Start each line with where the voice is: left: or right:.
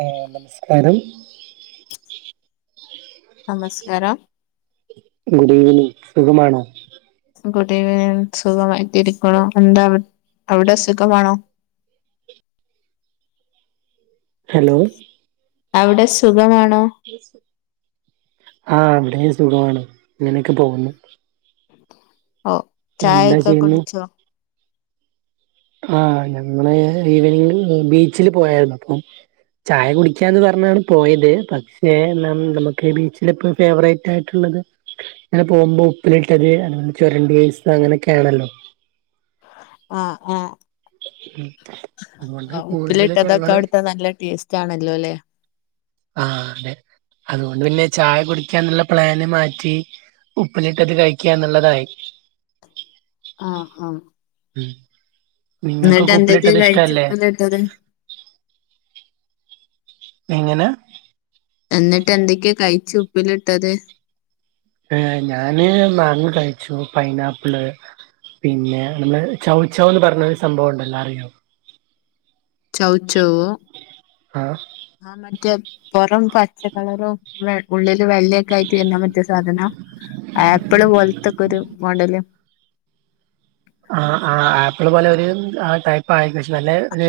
right: ആ നമസ്കാരം
left: നമസ്കാരം
right: ഗുഡ് ഈവനിംഗ് സുഖമാണോ
left: ഗുഡ് ഇവനിംഗ് സുഖമായിട്ടിരിക്കാണു എന്താ അവി അവിടെ സുഖമാണോ
right: ഹലോ
left: അവിടെ സുഖമാണോ
right: ആ ഇവിടെ സുഖമാണ് ഇങ്ങനെഒക്കെ പോകുന്നു
left: ഓ ചായ
right: എന്താ
left: ഒക്കെ
right: ചെയ്യുന്നു
left: കുടിച്ചോ
right: ആ ഞമ്മളെ ഈവനിംഗില് ബീച്ചില് പോയാരുന്നു അപ്പൊ ചായ കുടിക്കാന്ന് പറഞ്ഞാണ് പോയത് പക്ഷേ ന നമുക്ക് ബീച്ചില് ഇപ്പോ ഫേവറേറ്റയി ട്ടുള്ളത് ഇങ്ങനെ പോകുമ്പോ ഉപ്പിലിട്ടത് അതുപോലെ ചുരണ്ടി ഐസ് അങ്ങനെ ഓക്കെ ആണല്ലോ
left: ആഹ് ആഹ്
right: ഉം അതുകൊണ്ട്
left: ആ
right: കൂടുതൽ
left: ഉപ്പിലിട്ടതൊക്കെ
right: ഞങ്ങള്
left: അവിടുത്തെ നല്ല ടേസ്റ്റ് ആണല്ലോ അല്ലേ
right: ആ അതെ അതുകൊണ്ട് പിന്നെ ചായ കുടിക്കാന്നുള്ള പ്ലാന് മാറ്റി ഉപ്പിലിട്ടത് കഴിക്കാന്നുള്ളതായി
left: ആഹ് ആഹ്
right: ഉം
left: എന്നിട്ട്
right: നിങ്ങൾക്കൊക്കെ
left: എന്തൊക്കെ
right: ഉപ്പിലിട്ടത്
left: കഴിച്ച്
right: ഇഷ്ടല്ലേ
left: ഉപ്പിലിട്ടത്
right: എങ്ങന
left: എന്നിട്ട് എന്തൊക്ക കഴിച്ച് ഉപ്പിലിട്ടത്
right: ഏ ഞാന് മാങ്ങ കഴിച്ചു പൈനാപ്പിള് പിന്നെ നമ്മള് ചൗച്ചൗന്ന് പറഞ്ഞൊരു സംഭവം ഉണ്ടല്ലോ അറിയോ
left: ചൗചൗവ്വോ
right: ആഹ്
left: ആ മറ്റെ പൊറം പച്ച കളറും വെ ഉള്ളില് വെള്ളയൊക്കെ ആയിട്ട് വര്ന്നാ മറ്റെ സാധന ആപ്പിള് പോലത്തകുരു മോടലു
right: ആഹ് ആഹ് ആപ്പിള് പോലെ ഒരു ആ ടൈപ്പയി പക്ഷെ നല്ല ഒര്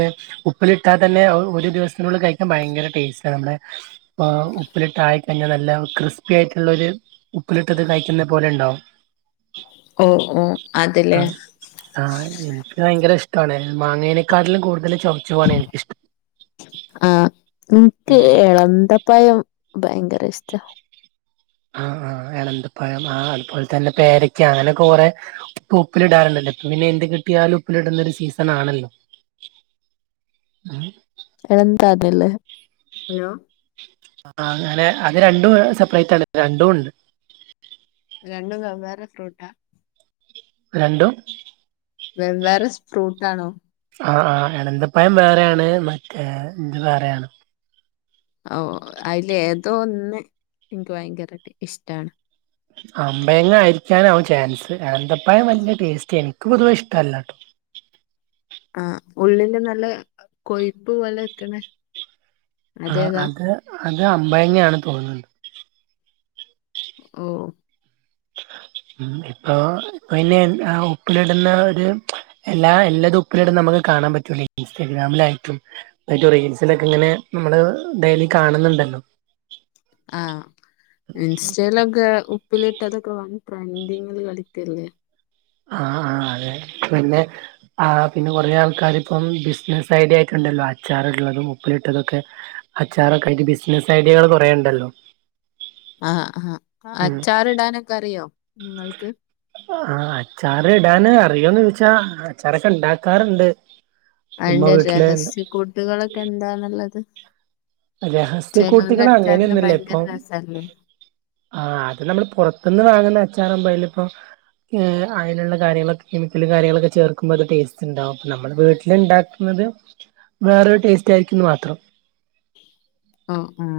right: ഉപ്പിലിട്ടാ തന്നെ ഒ ഒരു ദിവസത്തിനുള്ളിൽ കഴിക്കാൻ ഭയങ്കര ടേസ്റ്റാ നമ്മടെ ആ ഉപ്പിലിട്ട് ആയിക്കഴിഞ്ഞാ നല്ല ക്രിസ്പി ആയിട്ടുള്ള ഒരു ഉപ്പിലിട്ട്ത് കഴിക്കുന്നുന്ന പോലെ ഉണ്ടാവും
left: ഉം ഉം
right: ആഹ് ആ എനിക്ക് ഭയങ്കര ഇഷ്ടമാണ് മാങ്ങേനേക്കാട്ടിലും കൂടുതലും ചുവച്ചുവ വാണ് എനിക്കിഷ്ടം
left: ആഹ് ഇനിക്ക് എളന്തപ്പഴം ഭയങ്കര ഇഷ്ടാ
right: ആഹ് ആഹ് എളന്തപ്പഴം ആ അതുപോലെ തന്നെ പേരക്ക അങ്ങനെക്കെ കുറേ ഇപ്പൊ ഉപ്പിലിടാറുല്ലോ ഇപ്പൊ പിന്നെ എന്ത് കിട്ടിയാലും ഉപ്പിലിടുന്നരു സീസൺ ആണല്ലോ ആ
left: എളന്താത് ല്ലേ
right: ആഹ് അങ്ങനെ അത് രണ്ടും സെപ്പറേറ്റ് ആണ് രണ്ടും ഉണ്ട്
left: രണ്ടും വെവ്വേറെ ഫ്രൂട്ടാ
right: രണ്ടും
left: വെവ്വേറെ സ് ഫ്രൂട്ടാണു
right: ആഹ് ആഹ് അനന്തപ്പയം വേറെയാണ് മറ്റേ ഇത് വേറെയാണ്
left: ഓഹ് അ അയിലെതോ ഒന്ന് ഇൻക്ക് ഭയങ്കരാട്ട് ഇഷ്ട്ടാണ്
right: അമ്പയങ്ങ ആയിരിക്കാനാവും ചാൻസ് ഏന്തപ്പയം വല്യ ടേസ്റ്റ് എനിക്ക് പൊതുവെ ഇഷ്ടല്ല
left: ആഹ് ഉള്ളില് നല്ല കൊയ്പ്പ് പോല നിക്ക്ണെ
right: ആഹ് അത് അത് അമ്പയങ്ങാണെന്ന് തോന്ന്ണ്
left: ഓഹ്
right: മ് ഇപ്പൊ പിന്നെ എ അ ഉപ്പിലിട്ന്ന ഒര് എല്ലാ എല്ലതും ഉപ്പിലിടും നമ്മക്ക് കാണാം പറ്റൂല്ലെ ഇൻസ്റ്റാഗ്രാമിലായിട്ടും അയ്ന്റൊ റീൽസിലെക്ക ഇങ്ങനെ നമ്മള് ഡെലി കാണ്ന്നുണ്ടല്ലോ
left: ആഹ് ഇൻസ്റ്റയിലൊക്കെ ഉപ്പിലിട്ടതൊക്ക വാങ്ങി ട്രെൻഡിങ്ങില് കളിക്കല്ലേ
right: ആഹ് ആഹ് അത് പിന്നെ ആഹ് പിന്ന കൊറെ ആൾക്കാര് ഇപ്പം ബിസ്നസ്സ് ഐഡിയ ആയിട്ടുണ്ടല്ലോ അച്ചാറ്ട്ന്നതും ഉപ്പിലിട്ടതൊക്കെ അച്ചാറൊക്കായിട്ട് ബിസ്നസ്സ് ഐഡിയകള് കൊറേണ്ടല്ലോ
left: ആഹ് ആഹ്
right: ഉം
left: അച്ചാറിടാനൊക്ക അറിയോ നിങ്ങൾക്ക്
right: ആഹ് അച്ചാറ് ഇടാന് അറിയോന്ന് ചോച്ചാ അച്ചാറെക്കെ ഇണ്ടാക്കാറുണ്ട് ഉമ്മ
left: അയിന്റെ
right: വീട്ടില്
left: രഹസ്യ കൂട്ടുകളൊക്കെ എന്താണന്നുള്ളത്
right: രഹസ്യ കൂട്ട്കൾ അങ്ങനെയൊന്നുല്ല
left: ഭയങ്കര
right: ഇപ്പൊ
left: രസല്ലേ
right: ആഹ് അത് നമ്മള് പുറത്ത്ന്ന് വാങ്ങുന്ന അച്ചാറാവുമ്പ അയ്ല് ഇപ്പം ങ് അയിനുള്ള കാര്യങ്ങളൊക്ക കെമിക്കല് കാര്യങ്ങളെക്കെ ചേർക്കുമ്പോ അത് ടെസ്റ്റ് ഇണ്ടാവും പ്പം നമ്മള് വീട്ടില്ണ്ടാ ക്കുന്നത് വേറൊരു ടേസ്റ്റ് ആയിരിക്കൂന്ന് മാത്രം
left: ഓ ഉം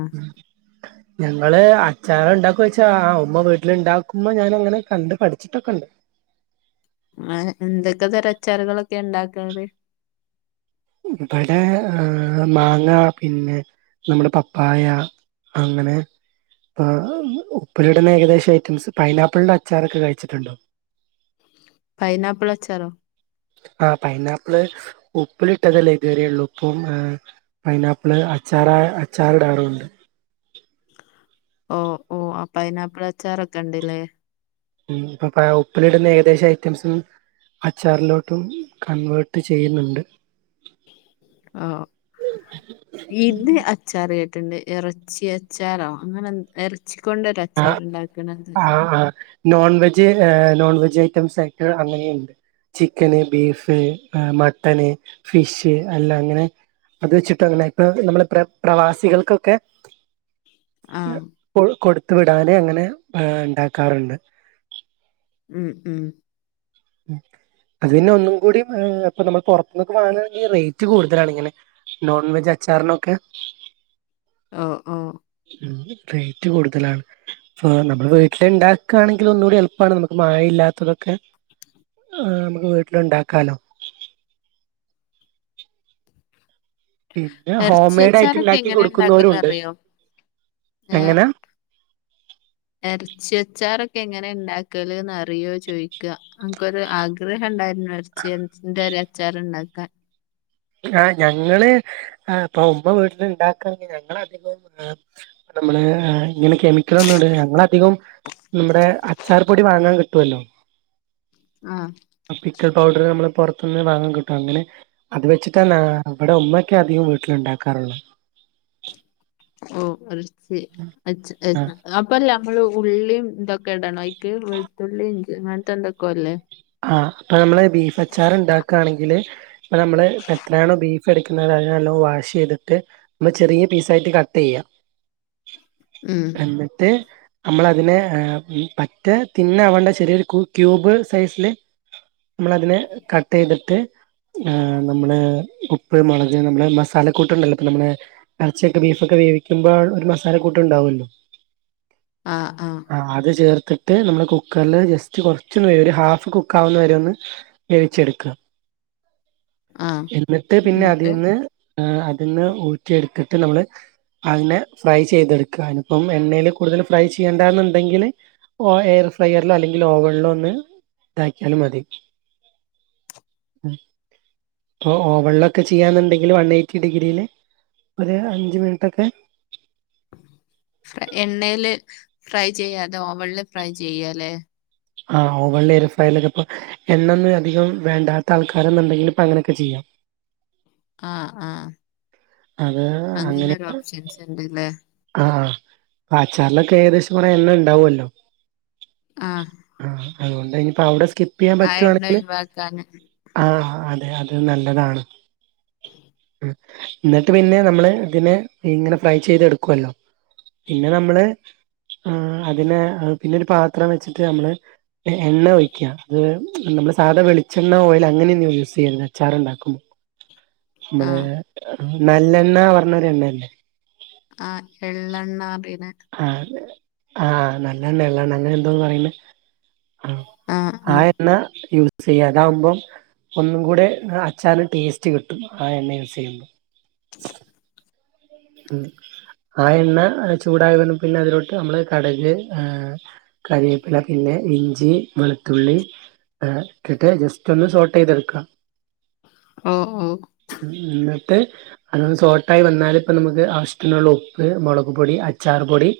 right: ഞങ്ങള് അച്ചാറ് ഇണ്ടാക്കൊയ്ച്ച അഹ് ആഹ് ഉമ്മ വീട്ടില് ഇണ്ടാക്കുമ്പ ഞാന് അങ്ങനെ കണ്ട് പഠിച്ചിട്ടൊക്കണ്ട്.
left: ആഹ് ന് എന്തൊക്കെ തര അച്ചാറുകളൊക്കെയ ഇണ്ടാക്കാറ്
right: ഇബടെ അ മാങ്ങ പിന്നെ നമ്മുടെ പപ്പായ അങ്ങനെ ഉപ്പിലിടുന്ന ഏകദേശ ഐറ്റംസ് പൈനാപ്പിൾന്റെ അച്ചാറൊക്കെ കഴിച്ചിട്ടുണ്ടോ
left: പൈനാപ്പിൾ അച്ചാറോ
right: ആഹ് പൈനാപ്പിള് ഉപ്പിലിട്ടതല്ലെ ഇതുവരെയുള്ളൂ ഉപ്പും ഏഹ്- പൈനാപ്പിള് അച്ചാറാ അച്ചാറ്ടാറുണ്ട്
left: ഓഹ് ഓഹ് അ പൈനാപ്പിള് അച്ചാറൊക്കെ ഇണ്ട്ലെ
right: ഉം ഇപ്പൊ പ്പ ഉപ്പിലിടുന്ന ഏകദേശ ഐറ്റംസും അച്ചാറ്ലോട്ടും കൺവേർട്ട് ചെയ്യുന്നുണ്ട്
left: ആഹ് ഇത് അച്ചാറ് കെട്ടുണ്ട് എറച്ചി അച്ചാറോ അങ്ങനെന്ന് എറച്ചിക്കൊണ്ടോര് അ
right: ആഹ് ആഹ് ആഹ് നോൺ വെജ്ജ് അ നോൺ വെജ്ജ് ഐറ്റംസ് ആയിട്ട് അങ്ങനെയുണ്ട് ചിക്കന് ബീഫ് അ മട്ടന് ഫിഷ് അല്ലാം അങ്ങനെ അത് വെച്ചിട്ട് അങ്ങനെ ഇപ്പ നമ്മള് പ്ര പ്രവാസികൾക്കൊക്കെ
left: ആ
right: ഇപ്പോൾ കൊടുത്ത് വിടാന് അങ്ങനെ പ ഇണ്ടാക്കാറുണ്ട്
left: ഉം ഉം
right: അതിനൊന്നും കൂടി അ ഇപ്പ നമ്മള് പൊറത്ത്ന്നൊക്ക വാങ്ങാണെങ്കി റേറ്റ് കൂട്തലാണ് ഇങ്ങനെ നോൺ വെജ്ജ് അച്ചാറ്നൊക്കെ
left: ആഹ് ആഹ്
right: ഉം റേറ്റ് കൂട്തലാണ് ഫാ നമ്മള് വീട്ടില്ണ്ടാക്കാണെങ്കിൽ ഒന്നുകൂടി എളുപ്പാണ് നമുക്ക് മഴയില്ലാത്തതൊക്കെ ആഹ് മ്മക്ക് വീട്ടില്ണ്ടാക്കാലോ പിന്നെ ഹോം
left: ഇറച്ചി
right: മെയ്ഡായിട്ട്
left: അച്ചാറൊക്കെ
right: ഉണ്ടാക്കി
left: എങ്ങനെ ഉണ്ടാക്കല്
right: കൊടുക്കുന്നോരുണ്ട്
left: അറിയോ
right: എങ്ങനാ
left: എറച്ചിയച്ചാറൊക്കെ എങ്ങനെ ഇണ്ടാക്കല്ന്നറിയോ ചോയിക്ക അന്ക്കൊരു ആഗ്രഹണ്ടായിരുന്നു ഇറച്ചി [unintelligible] ന്റെ ഒരച്ചാറ്ണ്ടാക്കാൻ
right: ആഹ് ഞങ്ങള് എ ഇപ്പൊ ഉമ്മ വീട്ടില് ഇണ്ടാക്കണെങ്കി ഞങ്ങളധികം എ നമ്മള് ആഹ് ഇങ്ങനെ കെമി ഇതൊന്നുടുലാ ഞങ്ങളധികവും നമ്മുടെ അച്ചാർ പൊടി വാങ്ങാൻ കിട്ടുവല്ലോ
left: ആഹ്
right: ആ പിക്കൾ പൗഡർ നമ്മള് പോറത്ത്ന്ന് വാങ്ങാൻ കിട്ടും അങ്ങനെ അത് വെച്ചിട്ടെന്നാ ഇവിടെ ഉമ്മയോക്കെ അധികം വീട്ടില് ണ്ടാക്കാറുള്ള
left: ഉം ഒര് സീ അച്ച്
right: ആ
left: [unintelligible] അതാപ്പല്ല നമ്മള് ഉള്ളിയും ഇതൊക്കെ ഇടണോയ്ക്ക് വെളുത്തുള്ളിഇഞ്ചി അങ്ങനത്തെ എന്തൊക്കോല്ലേ
right: ആഹ് അപ്പൊ നമ്മള് ബീഫച്ചാർ ഇണ്ടാക്കാണെങ്കില് ഇപ്പ നമ്മള് ഇപ്പെത്രയാണോ ബീ ഫെറിക്കുന്ന അത് നലൊന്ന് വാഷെയ്തിട്ട് ചെറിയ പീസായിട്ട് കട്ടെയ്യ
left: ഉം
right: എന്നിട്ട് നമ്മളതിനെ ഏ ഉം പറ്റ തിന്നവണ്ട ചെറിയൊരു കു ക്യൂബ് സൈസില് നമ്മളതിനെ കട്ടെയ്തിട്ട് ആഹ് നമ്മള് ഉപ്പ് മുളക് നമ്മളെ മസാലക്കൂട്ടുണ്ടല്ലോ ഇപ്പ നമ്മളെ ഇറച്ചിയൊക്കെ ബീഫൊക്കെ വേവിക്കുമ്പോൾ ഒരു മസാല കൂട്ട് ണ്ടാവല്ലോ
left: ആഹ് ആഹ്
right: ആഹ് അത് ചേർത്തിട്ട് നമ്മള് കുക്കറ്ല് ജസ്റ്റ് കൊറച്ചോന്ന് വെവോര ഹാഫ് കുക്കാവുന്ന വരെ ഒന്ന് വേവിച്ചെടുക്ക
left: ആഹ്
right: എന്നിട്ട് പിന്നെ
left: എന്നിട്ട്
right: അതിന്ന് അത് ന്ന് ഊറ്റിയെടുത്തിട്ട് നമ്മള് അതിനെ ഫ്രൈ ചെയ്തെടുക്ക എനിപ്പം എണ്ണൊൽ കൂടുതൽ ഫ്രൈ ചെയ്യേണ്ടന്നുണ്ടെങ്കില് ഓ എയർ ഫ്രയറിലോ അല്ലെങ്കിൽ ഓവണ്ലോ ഒന്ന് ഇതാക്കിയാലും മതി ഉം പ്പൊ ഓവണ്ലൊക്കെ ചെയ്യാന്ന്ണ്ടെങ്കില് വൺ എയ്റ്റി ഡിഗ്രിൽ ഒരു അഞ്ച് മിനിറ്റൊക്കെ
left: ഫ്ര എണ്ണെല് ഫ്രൈ ചെയ്യാതെ ഓവണ്ല് ഫ്രൈ ചെയ്യാലേ
right: ആഹ് ഓവണ്‌ല് എയർഫയറിലൊക്കെ ഇപ്പൊ എണ്ണൊന്നും അധികം വേണ്ടാത്താൾക്കാരന്നുണ്ടെങ്കില് ഇപ്പങ്ങനെയൊക്കെ ചെയ്യാം
left: ആഹ് ആഹ്
right: അതേ
left: അങ്ങനെ ഒരോപ്ഷൻസ് ണ്ട്ലെ
right: ആഹ് അച്ചാർലൊക്കെ ഏകദേശം കൊറെ എണ്ണണ്ടാ വൊല്ലോ.
left: ആഹ്
right: ആഹ് അതോണ്ടയ്ന്പ്പൊ അവ്ടെ സ്കിപ്പെയ്യാൻ
left: ആ ആ എണ്ണ
right: പറ്റോണെങ്കില്
left: ഒഴിവാക്കാന്
right: ആഹ് ആഹ് അതെ അത് നല്ലതാണ്. ന്ന്ട്ട് പിന്നെ നമ്മള് തിനെ ഇങ്ങനെ ഫ്രൈ ചെയ്ത് എടുക്കുവല്ലോ പിന്നെ നമ്മള് ആഹ് അതിനെ അഹ് പിന്നെരു പാത്രം വെച്ചിട്ട് അമ്മള് ഏ എണ്ണ ഒഴിക്കാ. അത് വെ നമ്മള് സാധാ വെളിച്ചെണ്ണ, ഓയല് അങ്ങനെന്നും യൂസെയ്യണ്ട അച്ചാറ് ണ്ടാക്കുമ്പൊ മ്മളേ
left: ആഹ്
right: നല്ലെണ്ണ പർഞ്ഞൊരെണ്ണല്ലെ
left: ആഹ് എള്ളെണ്ണാറിണെ
right: അതെ ആഹ് നല്ലെണ്ണ, എള്ളെണ്ണ അങ്ങനെന്തോന്ന് പറിണെ ആഹ്
left: ആഹ്
right: ആ
left: ആഹ്
right: എണ്ണ യൂ സ്സെയ്യാ അതാവുമ്പം ഒന്നും കൂടെ ആഹ് അച്ചാർന് ടേസ്റ്റ് കിട്ടും. ആ എണ്ണ യൂസെയ്യ്മ്പം. ഉം ആ എണ്ണ ചൂടായി വന്ന് പിന്നെ അതിലോട്ട് അമ്മള് കട്ക് ഏഹ് കരിയേപ്പില പിന്നെ ഇഞ്ചി, വെള് ത്തുള്ളി ഏഹ് ട്ട്ട്ട് ജസ്റ്റോന്ന് സോൾട്ടൈത്‌ട്ക്കാ.
left: ഓഹ് ഓഹ്
right: ന്ന്ട്ട് അതൊന്ന് സോൾട്ടായി വന്നാല്. പ്പം നമുക്ക് ആവശ്യത്തിനുള്ള ഉപ്പ്, മൊളക് പൊടി, അച്ചാറ്പൊടി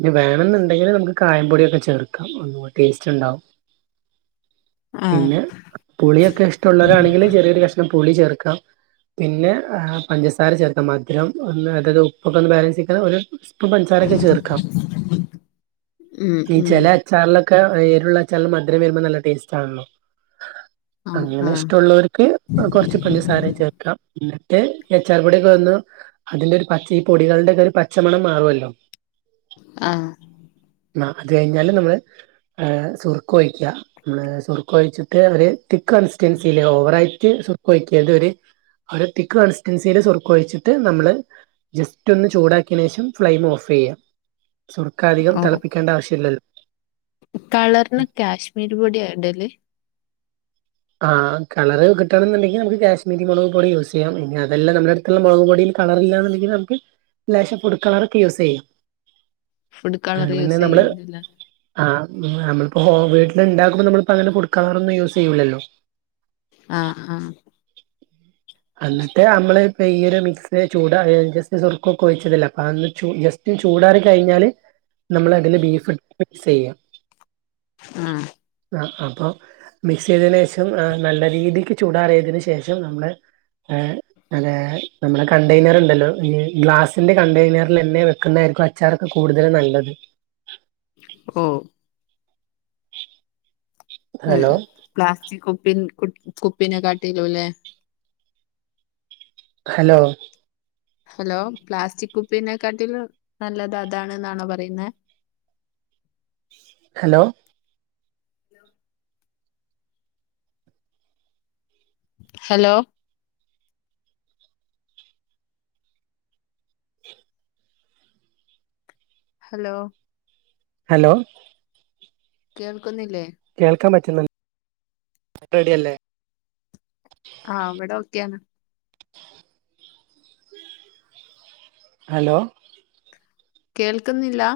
right: ഞ്ഞി വേണംന്ന്ണ്ടെങ്കില് നമുക്ക് കായം പൊടിയൊക്കെ ചേർക്കാം. ഒന്നൂടെ ടേസ്റ്റ്ണ്ടാവും.
left: ആഹ്
right: പിന്നെ പുളിയൊക്കെഷ്ടൊള്ളോരാണെങ്കില് ചെറിയൊരു കഷ്ണം പുളി ചേർക്കാം. പിന്നെ ആഹ് പഞ്ചസാര ചേർക്കാം മധ് രം ഒന്നത് ഉപ്പൊക്കെ ഒന്ന് ബാലൻസിക്ക രം ഒര് പ്പ്, പൻസാരൊക്കെ ചേർക്കാം.
left: ഉം
right: നി
left: ഉം
right: ചെല അ- ച്ചാർ ലൊക്കെ എരുള്ള അച്ചാർല് മധ് രം വെര്മ്പം നല്ല ടേസ്റ്റാണല്ലൊ
left: ആഹ്
right: അങ്ങനെ
left: ആഹ്
right: ഇഷ്ടള്ളോര്ക്ക് കൊർച്ച് പഞ്ചസാരയും ചേർക്കാം. ന്ന്ട്ട് എച്ചാർപ്പൊടിയൊക്കെ ഒന്നു അതിന്റെ ഒര് പച്ച ഈ പൊടികൾടെ ഒക്കെ ഒര് പച്ചമണം മാറുവല്ലൊ.
left: ആഹ്.
right: ന്നാ അത് കഴിഞ്ഞാല് നമ്മള് ഏഹ് സുർക്ക് ഒഴിക്കാ. മ്മള് സുർക്ക ഒഴിച്ചിട്ട് ഒര് തിക്കൺ സ്റ്റേൻസില്ലെ ഓവറായിട്ട് സുർക്ക ഒഴിക്കര്ത് ഒര് ഒര് തിക്ക് കൺസ്റ്റെൻസില് സുർക്കൊഴിച്ചിട്ട് നമ്മള് - ജസ്റ്റ് ഒന്ന് ചൂടാക്കിയന് യേഷം ഫ്ലെയിമ് ഓഫെയ്യാ. സുർക്ക അധികം തെളപ്പിക്കേണ്ട ആവശ്യല്ലല്ലൊ.
left: കളർന് കാശ്മീരി പൊടിയാ ഇടല്.
right: ആഹ് കളറ് കിട്ടെണെന്ന്ണ്ടെങ്കി നമുക്ക് കാശ്മീരി മുളക് പോടി യൂസെയ്യാം. ഇനി അതല്ല നമ്മടെ അട്- ക്ക് ള്ളെ മൊളക്‌പൊടീം കളറ് ല്ലന്ന് ണ്ടെങ്കി നമുക്ക് ലേശം ഫുഡ് കളറ് ക്കെ യൂസെയ്യാ.
left: ഫുഡ് കളർ
right: അത് പിന്നെ
left: യൂസ്
right: നമ്മള്
left: ചെയ്യുന്നില്ല
right: ആഹ് നമ്മള്പ്പോ വീട്ട്ല് ണ്ടാക്കകുമ്പം നമ്മൾപ്പ അങ്ങനെ ഫുട്ക്കളാറൊന്നും യൂസെയ്യൂ ലല്ലൊ.
left: ആഹ് ആഹ്
right: അന്ന്ട്ട് അമ്മള് ഇപ്പ ഈ ഒര് മിക്സ് ചോ - [unintelligible] സുർക്കൊക്കൊഴിച്ചതല്ല അതൊന്ന് ചു ജസ്റ്റ് ചൂടാറി കഴിഞ്ഞാല്. നമ്മൾ അതില് ബീഫ് [unintelligible] മിക്സ് ചെയ്യാ.
left: ആഹ്
right: ആഹ് അപ്പം മിക്സ് ചെയ്തനേഷം ആഹ് നല്ല രീതിക്ക് ചൂടാറിയതിന് ശേഷം നമ്മള് ഏഹ് അതെ നമ്മളെ കണ്ടെയ്നറിൽ ണ്ടല്ലോ ഈ ഗ്ലാസിന്റെ കണ്ടെയ്നറിലെന്നെ വെക്കുന്നതായിരിക്കും അച്ചാറൊക്കെ കൂടുതലും നല്ലത്.
left: ഓഹ് ഉം
right: ഹലോ
left: പ്ലാസ്റ്റിക് കുപ്പിൻ കുപ് കുപ്പിനെ കാട്ടീലു ല്ലെ.
right: ഹലോ
left: ഹലോ പ്ലാസ്റ്റിക് കുപ്പീനെക്കാട്ടിൽ നല്ലത് അതാണ്ന്നാണോ പറയുന്നെ.
right: ഹലോ
left: ഹലോ ഹലോ
right: ഹലോ
left: കേൾക്കുന്നില്ലേ?
right: കേൾക്കാൻ പറ്റുന്നു റെഡിയല്ലേ.
left: ആഹ് വടെ ഓക്കെയാണ്.
right: ഹലോ
left: കേൾക്കുന്നില്ലാ?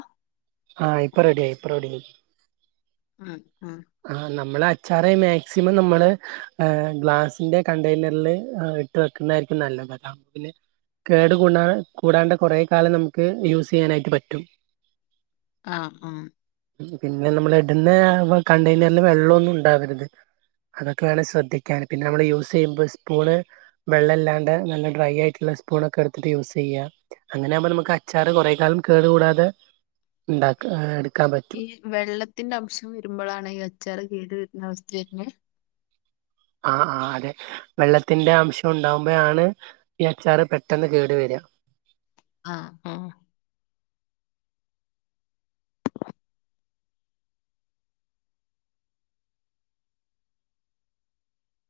right: ആഹ് ഇപ്പ റെഡിയായി ഇപ്പ റെഡിയായി.
left: ആഹ് ആഹ്.
right: ആഹ് നമ്മള് അച്ചാറ് മാക്സിമം നമ്മള് ഏഹ് ഗ്ലാസിന്റെ കണ്ടെയ്നറ്ല് ഇട്ട് വെക്കുന്നതായിരിക്കും നല്ലത് അപ്പപിന്നെ കേട് കൂടാ കൂടാണ്ട് കുറേ കാലം നമുക്ക് യൂസ് ചെയ്യാനായിട്ട് പറ്റും.
left: ആഹ് ഉം
right: ഉം പിന്നെ നമ്മൾ ഇടുന്ന വ കണ്ടെയ്നർല് വെള്ളൊന്നും ഉണ്ടാവരുത്. അതൊക്കെയാണ് ശ്രദ്ധിക്കാൻ. പിന്നെ നമ്മള് യൂസെയ്യുമ്പ സ്പൂണ് വെള്ളല്ലാണ്ടെ നല്ല ഡ്രൈ ആയിട്ടുള്ള സ്പൂണൊക്കെ എടുത്തിട്ട് യൂസെയ്യാ. അങ്ങനെയാകുമ്പം നമുക്കച്ചാറ് കൊറെ കാലം കേടു കൂടാതെ ഉണ്ടാക്ക എടുക്കാൻ പ
left: ഈ വെള്ളത്തിന്റെ അംശം വരുമ്പഴാണ് ഈ അച്ചാറ് കേടു വരുന്ന അവസ്ഥ വെര്നത്?
right: ആഹ് ആഹ് അതെ. വെള്ളത്തിന്റെ അംശം ഉണ്ടാവുമ്പഴാണ് ഈ അച്ചാറ് പെട്ടെന്ന് കേട് വരാ.
left: ആഹ് ആഹ്